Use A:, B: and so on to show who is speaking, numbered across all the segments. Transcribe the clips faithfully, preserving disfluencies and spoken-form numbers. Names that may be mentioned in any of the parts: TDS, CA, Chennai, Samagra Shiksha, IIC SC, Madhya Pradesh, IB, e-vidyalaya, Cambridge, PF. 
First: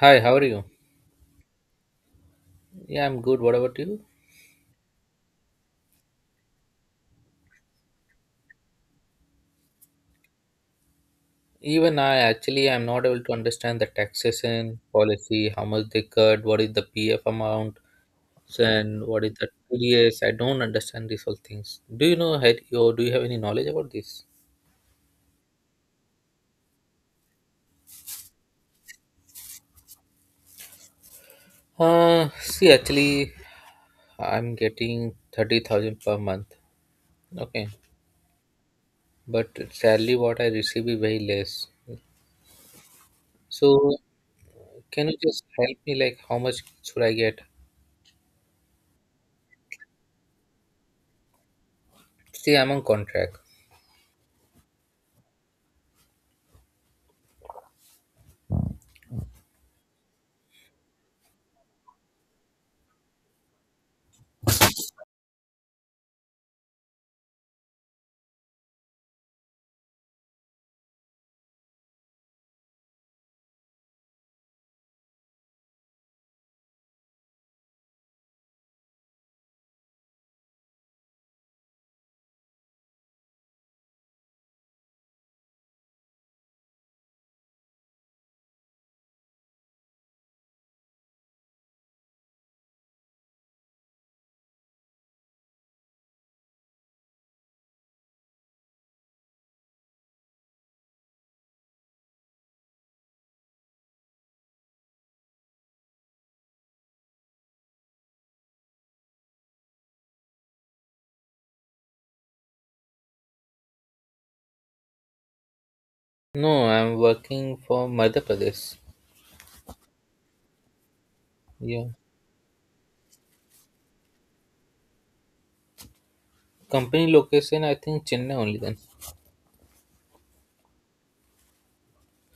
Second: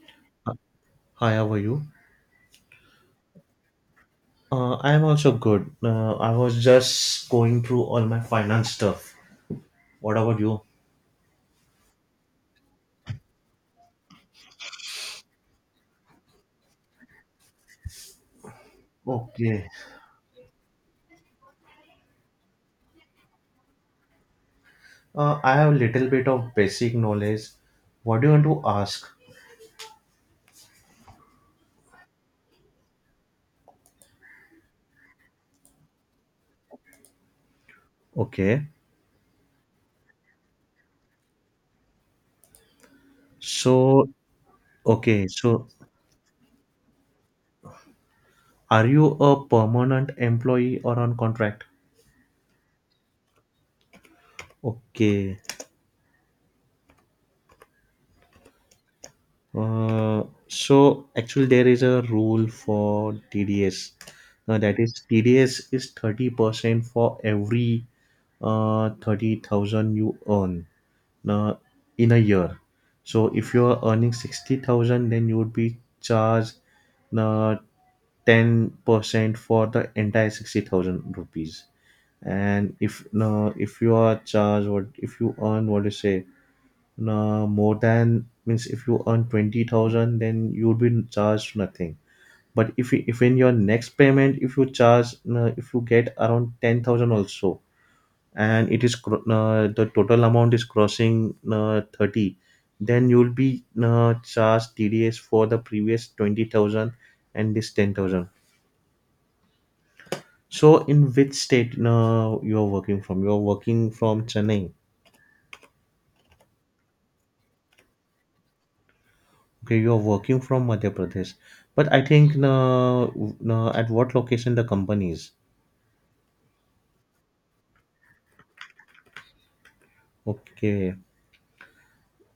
A: Hi, how are you?
B: Hi, how are you?
A: Yeah, I'm good. What about you?
B: Uh, I am also good. Uh, I was just going through all my finance stuff. What about you?
A: Even I actually I'm not able to understand the taxation policy, how much they cut, what is the P F amount, and what is the
B: Okay.
A: T D S. I don't understand these all things. Do you know had or do you have any knowledge about this?
B: Uh, I have a little bit of basic knowledge. What do you want to ask?
A: Uh see actually I'm getting thirty thousand per month. Okay.
B: Okay.
A: But sadly what I receive is very less. So
B: So,
A: can you
B: okay.
A: just
B: So,
A: help me like how much should I get?
B: are you a permanent employee or on contract?
A: See, I'm on contract.
B: Okay. Uh, so actually there is a rule for T D S. Uh, that is T D S is thirty percent for every uh, thirty thousand you earn uh, in a year. So if you are earning sixty thousand then you would be charged uh, ten percent for the entire sixty thousand rupees. And if uh, if you are charged, what if you earn, what do you say, uh, more than, means if you earn twenty thousand then you'll be charged nothing, but if you, if in your next payment if you charge uh, if you get around ten thousand also and it is cro- uh, the total amount is crossing uh, thirty, then you'll be uh, charged T D S for the previous twenty thousand and this ten thousand. So in which state uh, you are working from, you are working from Chennai?
A: No, I'm working for Madhya Pradesh.
B: Okay, you're working from Madhya Pradesh,
A: Yeah.
B: but I think, uh, uh, at what location the company is?
A: Company location, I think Chennai only then.
B: Okay,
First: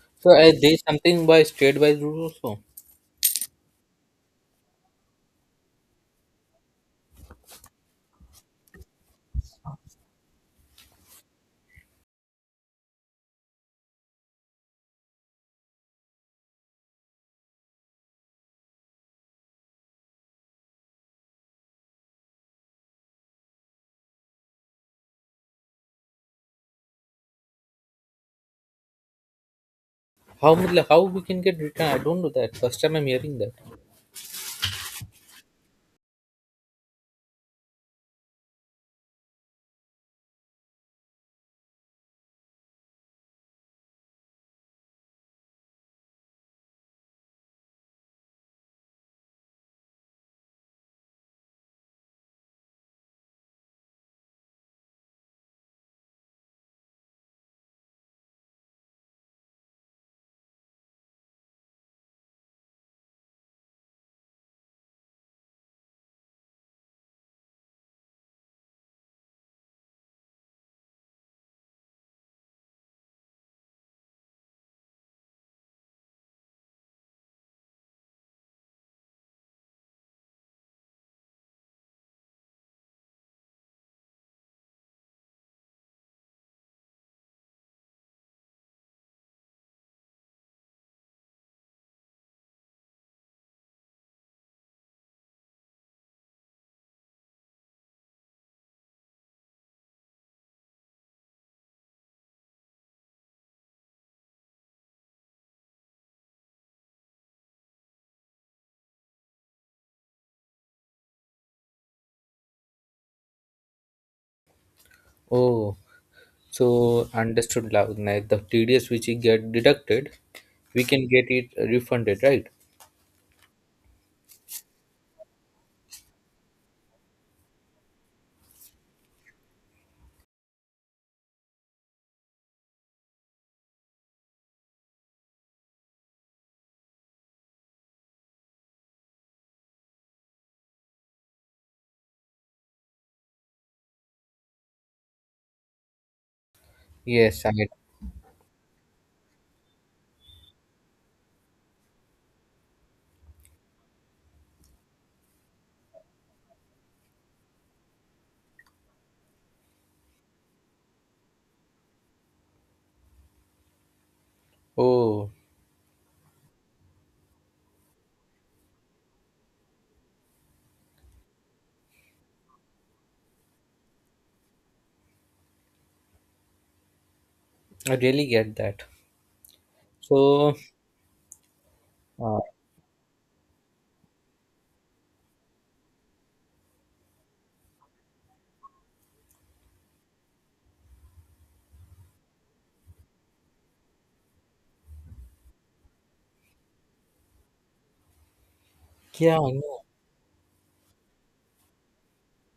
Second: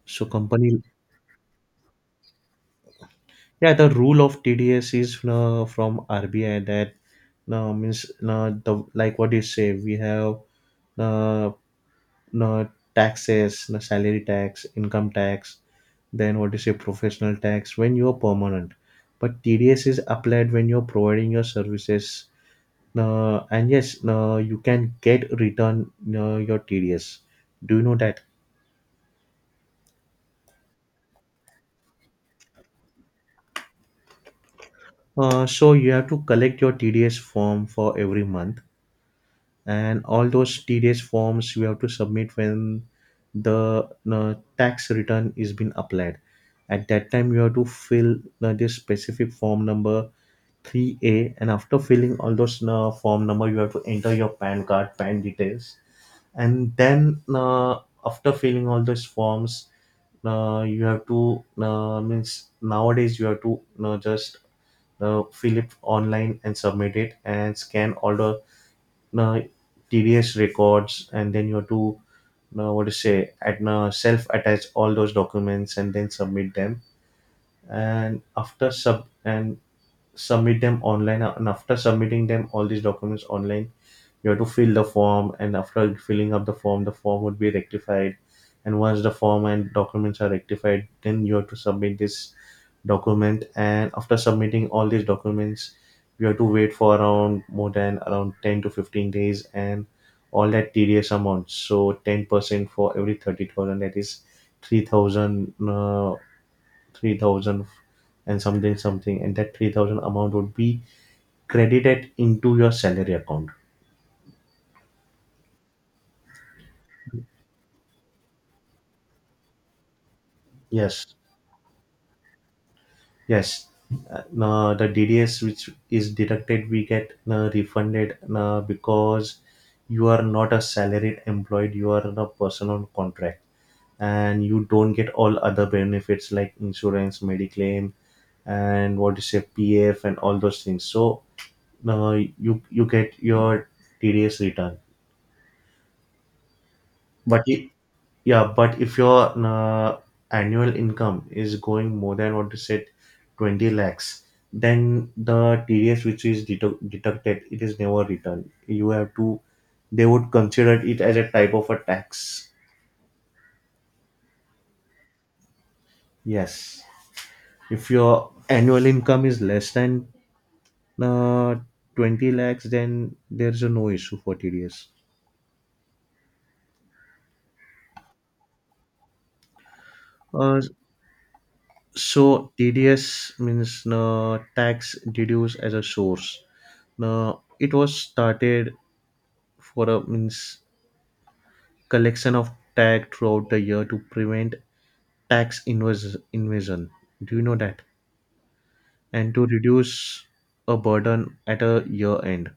B: so
A: So I
B: company,
A: did something by state by rule also.
B: yeah, the rule of T D S is uh, from R B I. That uh, means, uh, the, like what you say? We have uh, uh, taxes, uh, salary tax, income tax, then what do you say? Professional tax when you're permanent, but T D S is applied when you're providing your services. Uh, and yes, uh, you can get return uh, your T D S. Do you know that?
A: How much- how we can get return? I don't know that. First time I'm hearing that.
B: Uh, so you have to collect your T D S form for every month, and all those T D S forms you have to submit when the uh, tax return is been applied. At that time, you have to fill uh, this specific form number three A, and after filling all those uh, form number, you have to enter your PAN card, PAN details, and then, uh, after filling all those forms, uh, you have to, uh, means, nowadays you have to uh, just uh, fill it online and submit it and scan all the uh, T D S records, and then you have to, uh, what to say, at uh, self attach all those documents and then submit them, and after sub and submit them online, and after submitting them, all these documents online you have to fill the form, and after filling up the form, the form would be rectified, and once the form and documents are rectified, then you have to submit this document, and after submitting all these documents you have to wait for around, more than around ten to fifteen days, and all that tedious amount, so ten percent for every thirty thousand, that is three thousand, uh, three thousand and something something, and that three thousand amount would be credited into your salary account.
A: Oh, so understood now. Like the T D S which we get deducted, we can
B: Yes,
A: get it refunded, right?
B: yes. Uh, now the D D S which is deducted, we get uh, refunded uh, because you are not a salaried employed. You are a person on contract, and you don't get all other benefits like insurance, mediclaim, and what you say P F and all those things. So, uh, you you get your T D S return,
A: Yes,
B: but
A: I
B: i-
A: get.
B: yeah, but if your uh, annual income is going more than what you said, twenty lakhs, then the T D S which is dedu- deducted, it is never returned. You have to, they would consider it as a type of a tax.
A: Oh,
B: Yes. If your annual income is less than uh, twenty lakhs, then there's a no issue for T D S.
A: I really get that. So,
B: Uh,
A: uh,
B: so T D S means uh, tax deduced as a source. Now, it was started for, a means, collection of tag throughout the year to prevent tax invas- invasion. Do you know that? And
A: yeah,
B: to
A: I know.
B: reduce a burden at a year end.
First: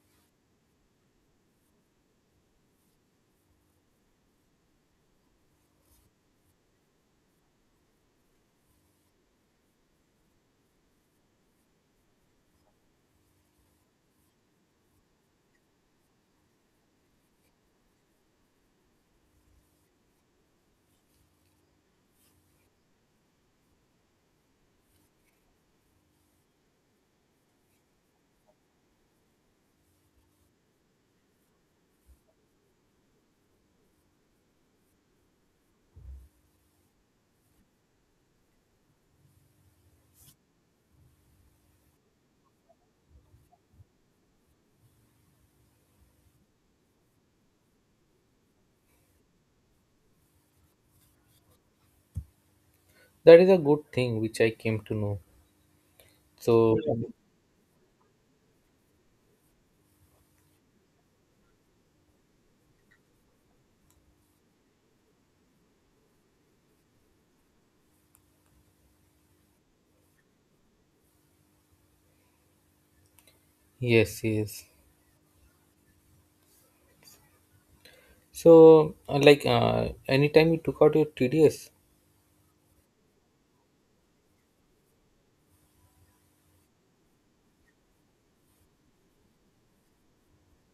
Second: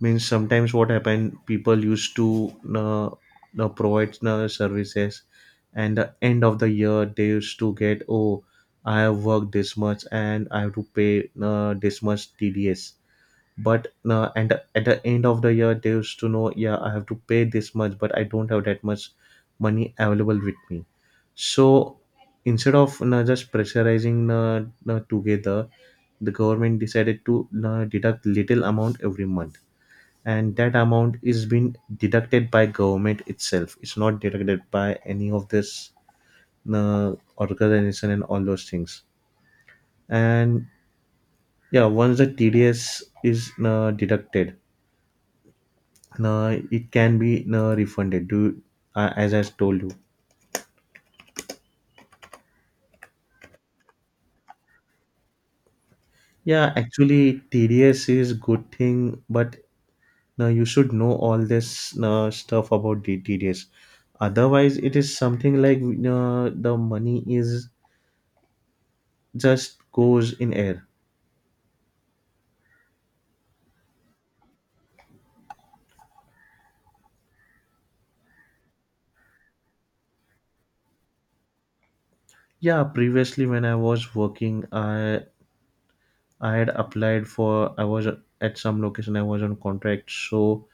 B: Means sometimes what happened, people used to, uh, uh, provide uh, services, and the end of the year they used to get, oh, I have worked this much and I have to pay uh, this much T D S, but uh, and at the end of the year they used to know, yeah I have to pay this much, but I don't have that much money available with me, so, instead of you just pressurizing, uh, you together, the government decided to, you, deduct little amount every month, and that amount is being deducted by government itself, it's not deducted by any of this uh, organization and all those things. And yeah, once the T D S is uh, deducted, no, it can be no refunded, do uh, as I told you.
A: That is a good thing which I came to know.
B: Yeah,
A: So,
B: actually, T D S is good thing, but no, you should know all this, no, stuff about the T D S. Otherwise, it is something like, no, the money is just goes in air.
A: yes, yes. So, uh, like, uh, anytime you took out your T D S,
B: Yeah, previously when I was working, I I had applied for. I was at some location. I was on contract, so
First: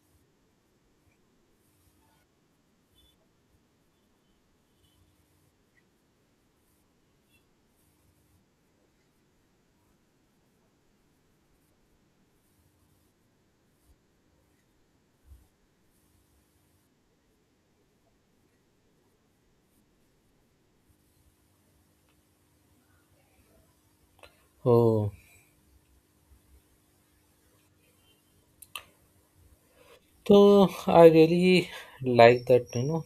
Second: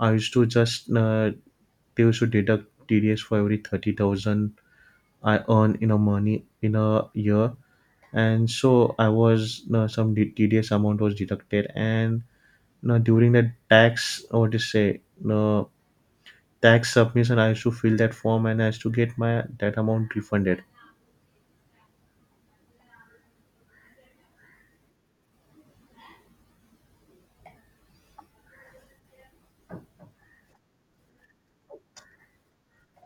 B: I used to just, uh, they used to deduct T D S for every thirty thousand I earn in a money in a year, and so I was, you know, some t- tedious amount was deducted, and, you know, during the tax, what to say, you know, tax submission, I used to fill that form and I used to get my that amount refunded.
A: oh, so I really like that, you know.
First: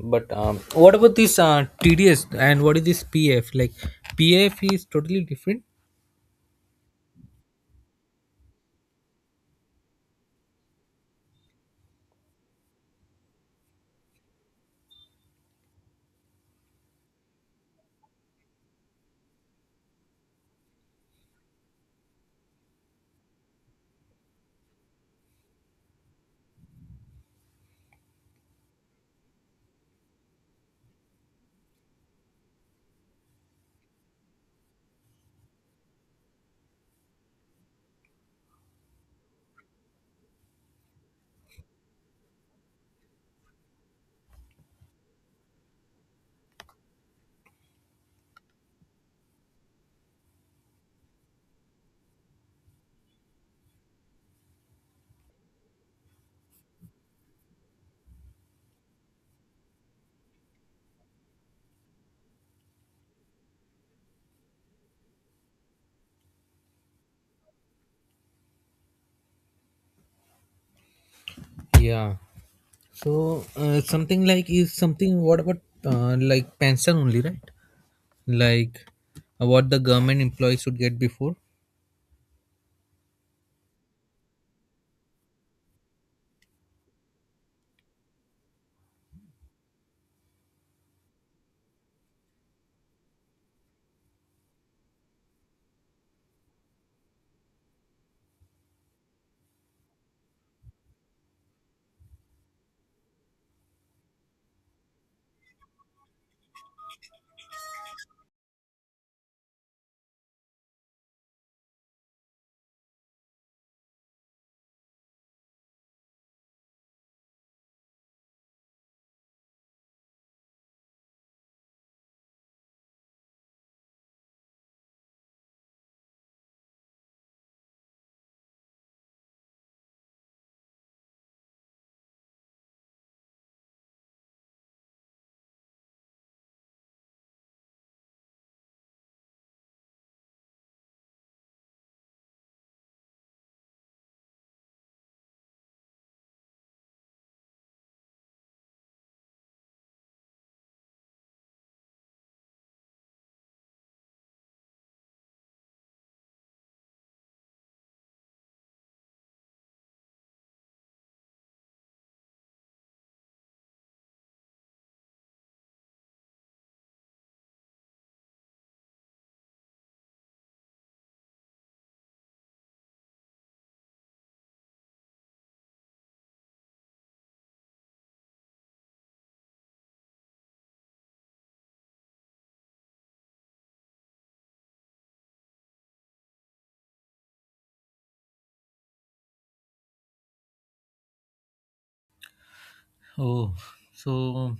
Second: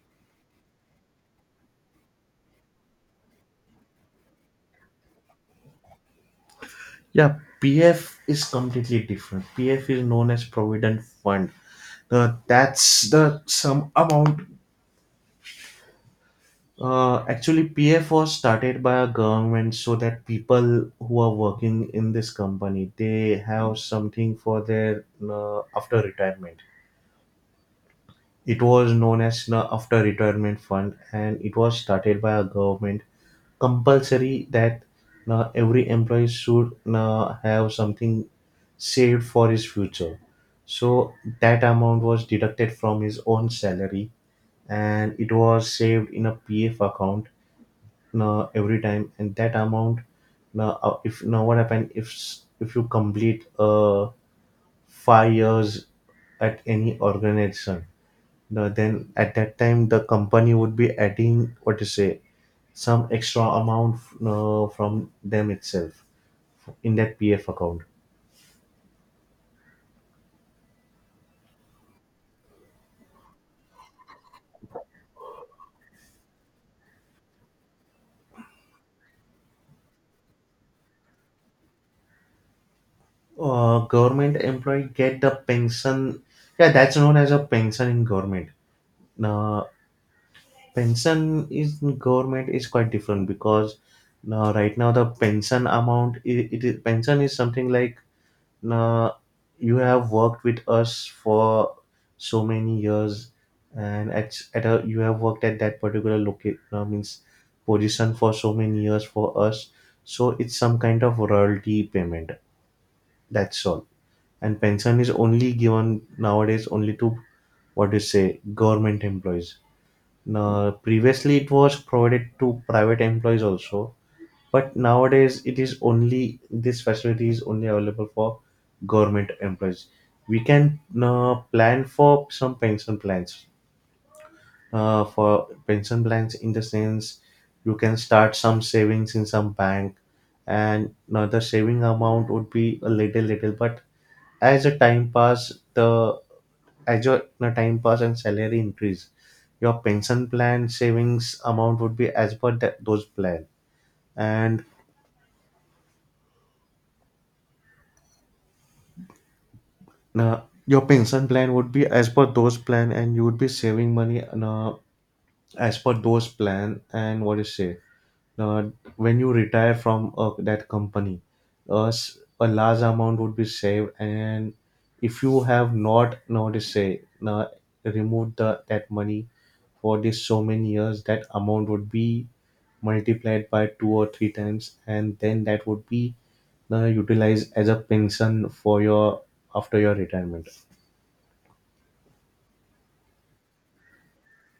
A: But um, what about this uh, T D S and what is this P F? Like, P F is totally different.
B: Yeah, P F is completely different. P F is known as Provident Fund. Uh, that's the some amount. Uh, actually, P F was started by a government so that people who are working in this company they have something for their uh, after retirement. It was known as the after retirement fund, and it was started by a government compulsory, that uh, every employee should uh, have something saved for his future. So that amount was deducted from his own salary, and it was saved in a P F account uh, every time, and that amount, now uh, if, now, what happen, if s- if you complete uh, five years at any organization, now then at that time the company would be adding, what to say, some extra amount uh, from them itself in that P F account.
A: Yeah. So, uh, something like is something. What about uh, like pension only, right? Like, uh, what the government employees should get before.
B: uh, government employee get the pension, yeah that's known as a pension in government. Now, pension is, government is quite different, because now, right now the pension amount, i- it is, pension is something like, uh, you have worked with us for so many years, and at, at a, you have worked at that particular location uh, means position for so many years for us, so it's some kind of royalty payment, that's all. And pension is only given nowadays only to, what do you say, government employees. Now, previously it was provided to private employees also, but nowadays it is only, this facility is only available for government employees. We can uh, plan for some pension plans, uh, for pension plans, in the sense you can start some savings in some bank, and now the saving amount would be a little little, but as the time pass, the, as your the time pass and salary increase, your pension plan savings amount would be as per that, those plan, and uh, your pension plan would be as per those plan, and you would be saving money uh, as per those plan, and what do you say, uh, when you retire from uh, that company, uh, s- a large amount would be saved, and if you have not, now to say, uh, removed the, that money for this so many years, that amount would be multiplied by two or three times, and then that would be uh, utilized as a pension for your, after your retirement.
A: Oh, so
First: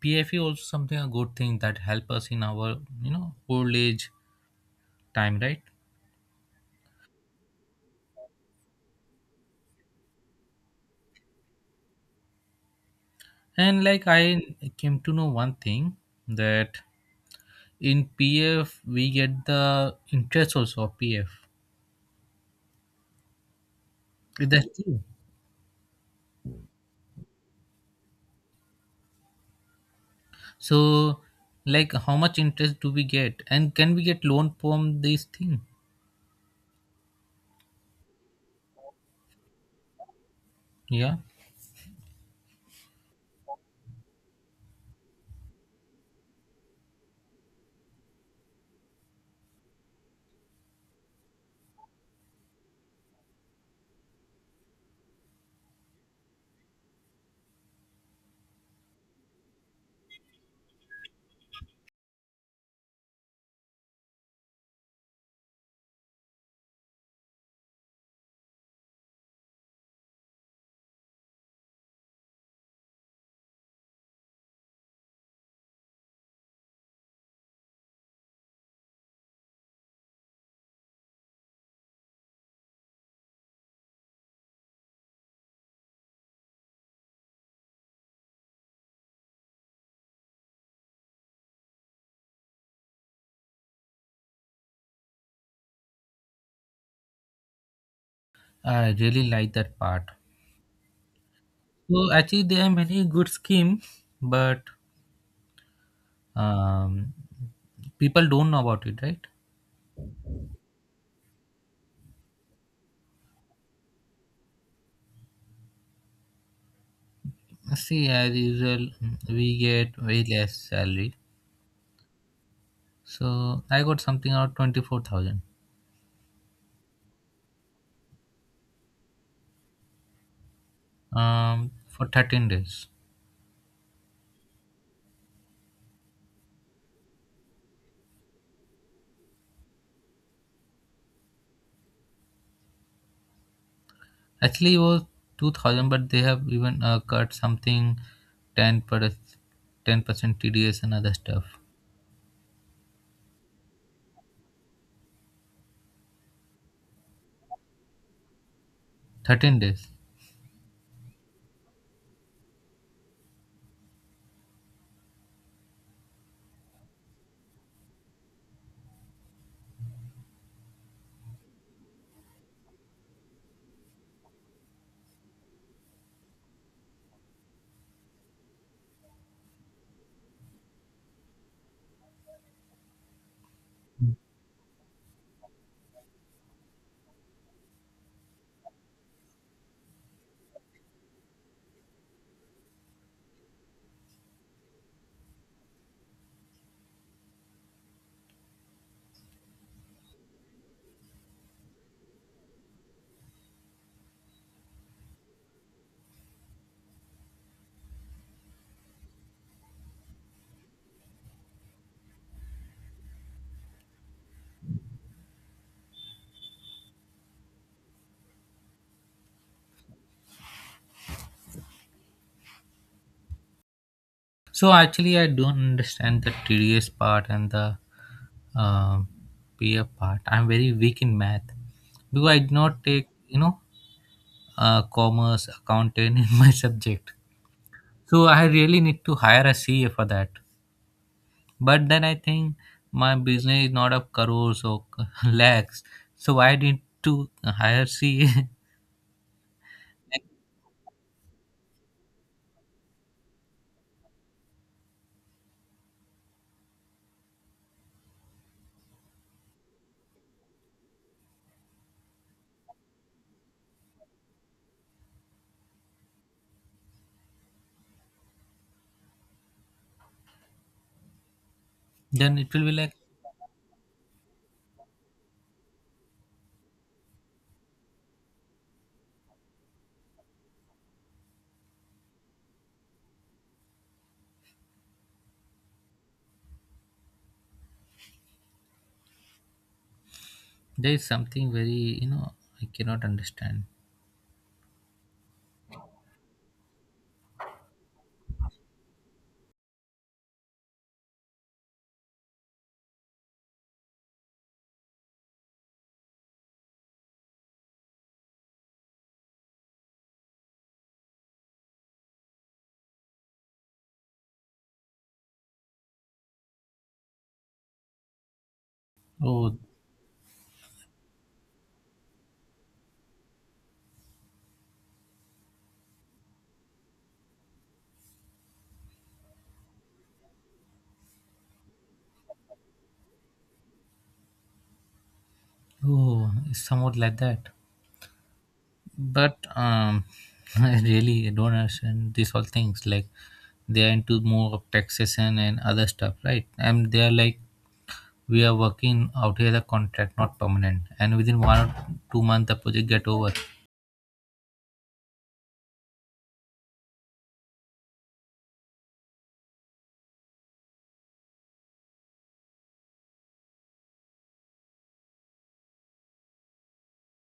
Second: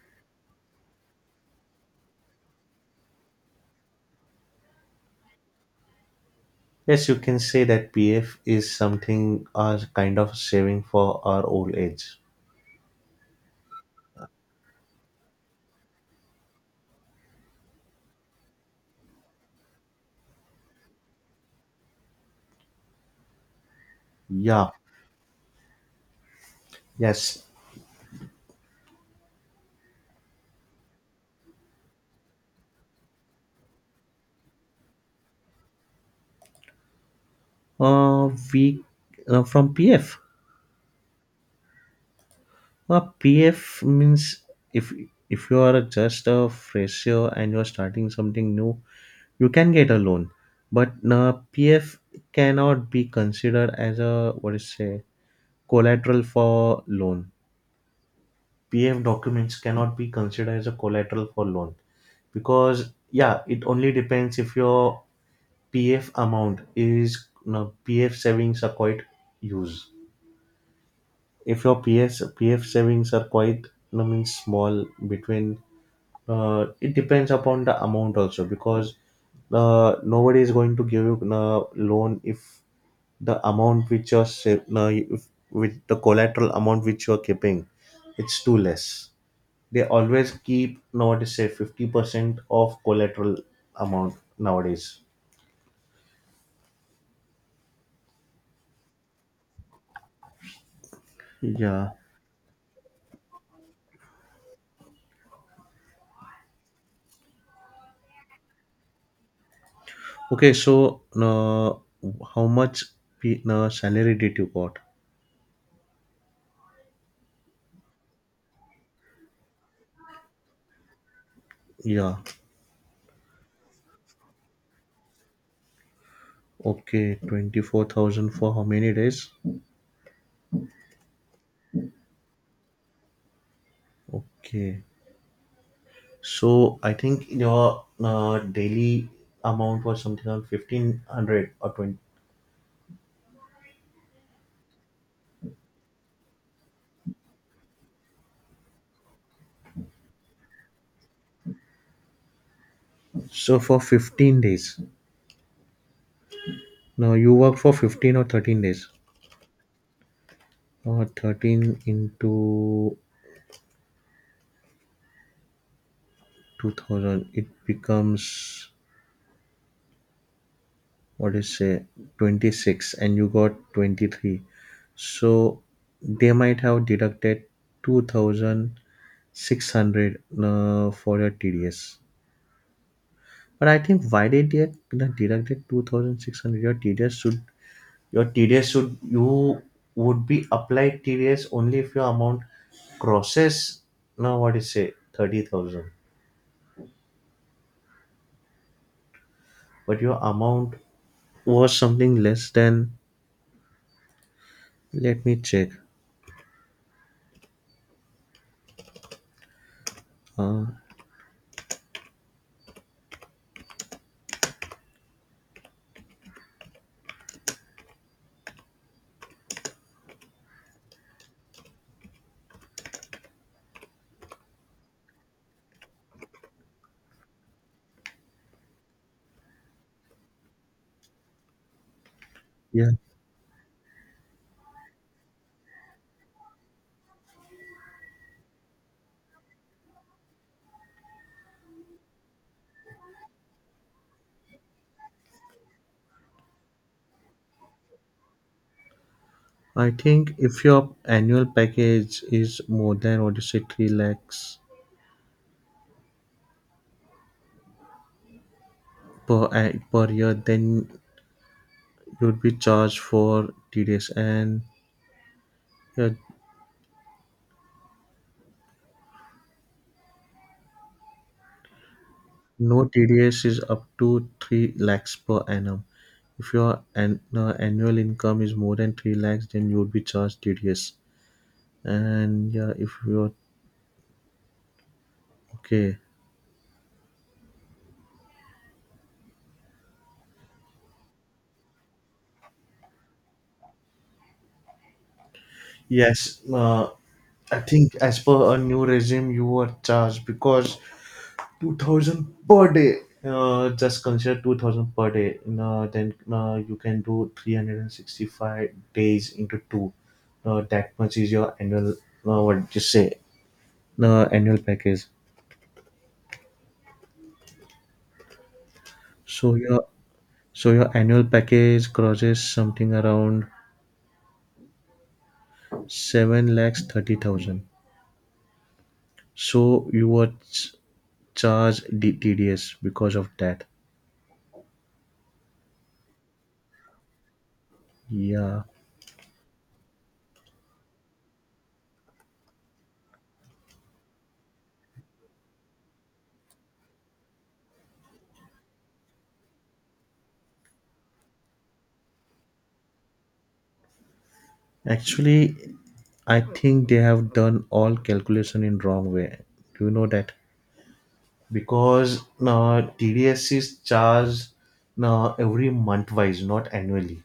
A: P F E also something a good thing that help us in our you know old age time, right?
B: Yes, you can say that pf is something, uh, kind of saving for our old age.
A: And like I came to know one thing that in P F we get the interest also of P F. Is that
B: Yeah,
A: true?
B: yes,
A: So like how much interest do we get and can we get loan from this thing?
B: uh, we uh, from P F.
A: Yeah.
B: Uh, P F means, if if you are just a fresher and you are starting something new, you can get a loan. But uh, P F cannot be considered as a, what is say, collateral for loan. P F documents cannot be considered as a collateral for loan, because yeah, it only depends if your P F amount is, you know, P F savings are quite used, if your P S P F savings are quite, you know, means small, between, uh, it depends upon the amount also, because uh, nobody is going to give you a loan if the amount which you're, sa- no, if, with the collateral amount which you're keeping, it's too less. They always keep nowadays, say, fifty percent of collateral amount nowadays.
A: I really like that part.
B: Yeah.
A: So actually there are many good schemes, but um, people don't know about it, right?
B: Okay, so, uh, how much p- uh, salary did you got?
A: See as usual we get very less salary.
B: Yeah.
A: So I got something around twenty four thousand.
B: Okay, twenty-four thousand for how many days?
A: Um, for thirteen days.
B: Okay. So I think your uh, daily amount was something around fifteen hundred or twenty.
A: Actually, it was two thousand, but they have even uh, cut something ten per ten percent T D S and other stuff.
B: So for fifteen days. Now, you work for fifteen or thirteen days.
A: thirteen days.
B: Or thirteen into two thousand, it becomes, what is say, twenty-six, and you got twenty-three. So they might have deducted two thousand six hundred uh, for your T D S. But I think why they did the deducted two thousand six hundred. Your T D S should your T D S should you would be applied T D S only if your amount crosses, now, what is say, thirty thousand. But your amount was something less than, let me check. Uh
A: So, actually, I don't understand the T D S part and the um P F part. I'm very weak in math because I did not
B: yeah.
A: take, you know, uh, commerce, accountant in my subject. So, I really need to hire a C A for that. But then I think my business is not of crores or lakhs. So I need to hire C A
B: I think if your annual package is more than, what you say, three lakhs per a- per year, then you'd be charged for T D S and your,
A: Then it will be
B: no,
A: like
B: T D S is up to three lakhs per annum. If your an, uh, annual income is more than three lakhs, then you would be charged T D S. And yeah, if you're okay,
A: there is something very you know I cannot understand.
B: yes, uh, I think as per a new regime, you are charged because two thousand per day. Uh, just consider two thousand per day. Uh, then uh, you can do three hundred sixty-five days into two. Uh, that much is your annual, uh, what you say, uh, annual package. So
A: Oh,
B: your so your annual package crosses something around seven lakhs thirty thousand. So you were ch- charged D- T D S because of that.
A: oh, it's somewhat like that.
B: Yeah,
A: But um, I really don't understand these all things. Like they are into more of taxation and other stuff, right? And they are like we are working out here the contract, not permanent. And within one or two months, the project get over.
B: actually, I think they have done all calculation in wrong way. Do you know that? Because now T D S is charged, now every month wise, not annually.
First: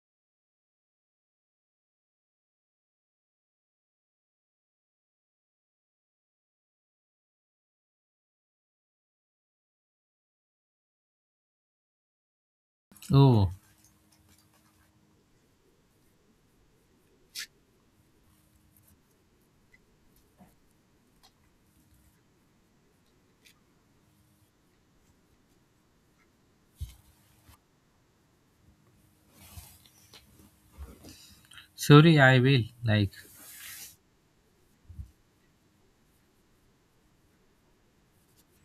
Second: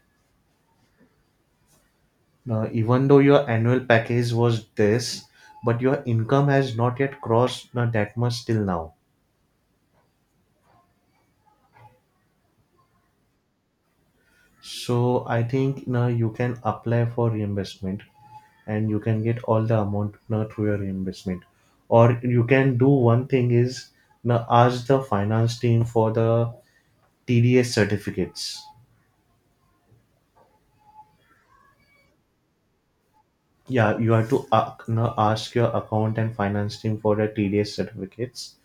B: Now, even though your annual package was this, but your income has not yet crossed, now that much, till now.
A: Oh,
B: So I think now you can apply for reimbursement and you can get all the amount now through your reimbursement. Or you can do one thing is, now ask the finance team for the T D S certificates.
A: sorry, I will. Like,
B: Yeah, you have to, uh, now ask your account and finance team for the T D S certificates,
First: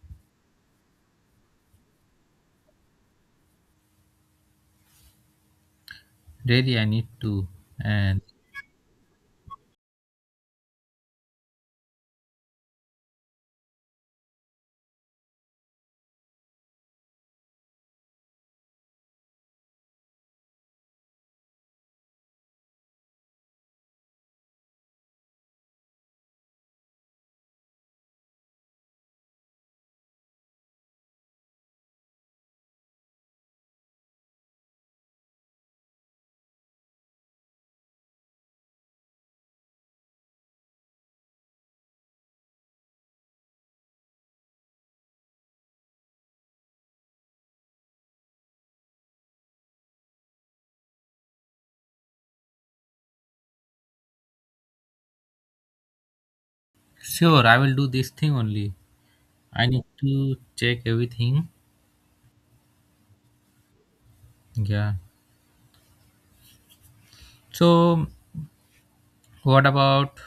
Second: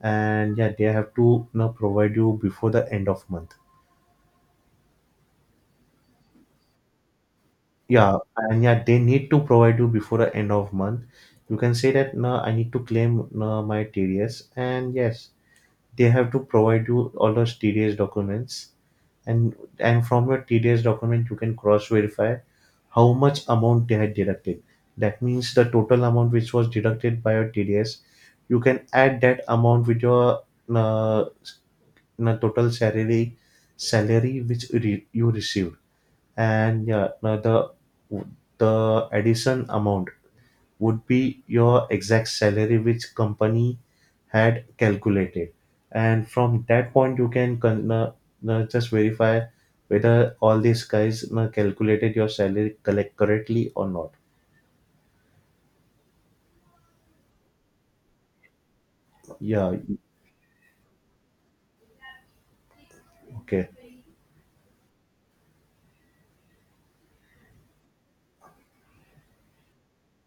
B: and yeah, they have to now provide you before the end of month.
A: really, I need to.
B: Yeah,
A: And
B: and yeah, they need to provide you before the end of month. You can say that no, I need to claim, no, my T D S, and yes, they have to provide you all those T D S documents, and and from your T D S document you can cross verify how much amount they had deducted. That means the total amount which was deducted by your T D S, you can add that amount with your, uh, s- uh, total salary salary which re- you receive. And yeah, now the the addition amount would be your exact salary which company had calculated, and from that point you can, con- uh, uh, just verify whether all these guys uh, calculated your salary collect correctly or not.
A: sure, I will do this thing only. I
B: Yeah.
A: need to check everything.
B: Okay,
A: Yeah. So, what about,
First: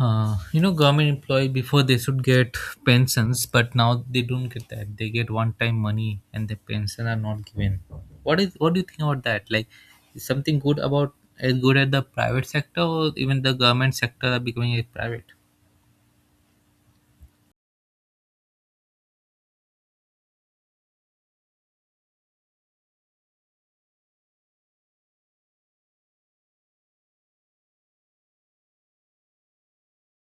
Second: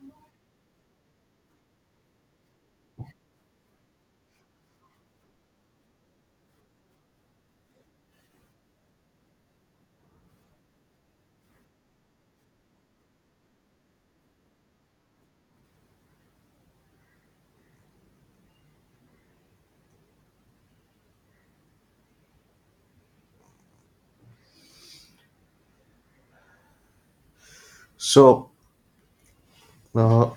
A: uh, you know, government employee before they should get pensions, but now they don't get that. They get one-time money, and the pension are not given. What is? What do you think about that? Like, is something good about as good at the private sector, or even the government sector are becoming a private?
B: so, uh,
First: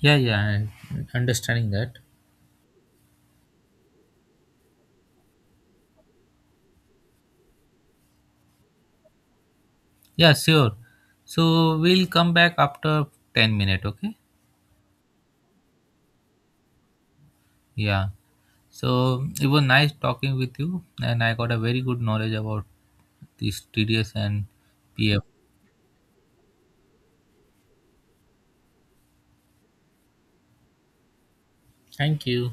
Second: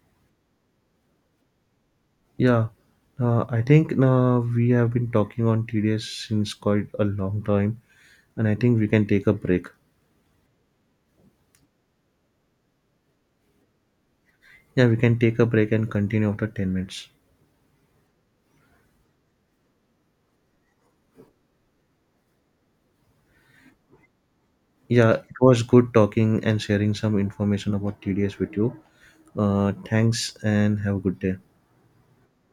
A: Yeah, yeah, I understanding that.
B: yeah, uh, I think, uh, we have been talking on T D S since quite a long time, and I think we can take a break.
A: Yeah, sure. So we'll come back after ten minutes, okay?
B: Yeah, we can take a break and continue after ten minutes.
A: Yeah. So it was nice talking with you, and I got a very good knowledge about this T D S and
B: Yeah,
A: P F.
B: it was good talking and sharing some information about T D S with you. Uh, thanks and have a good day.
A: Thank you.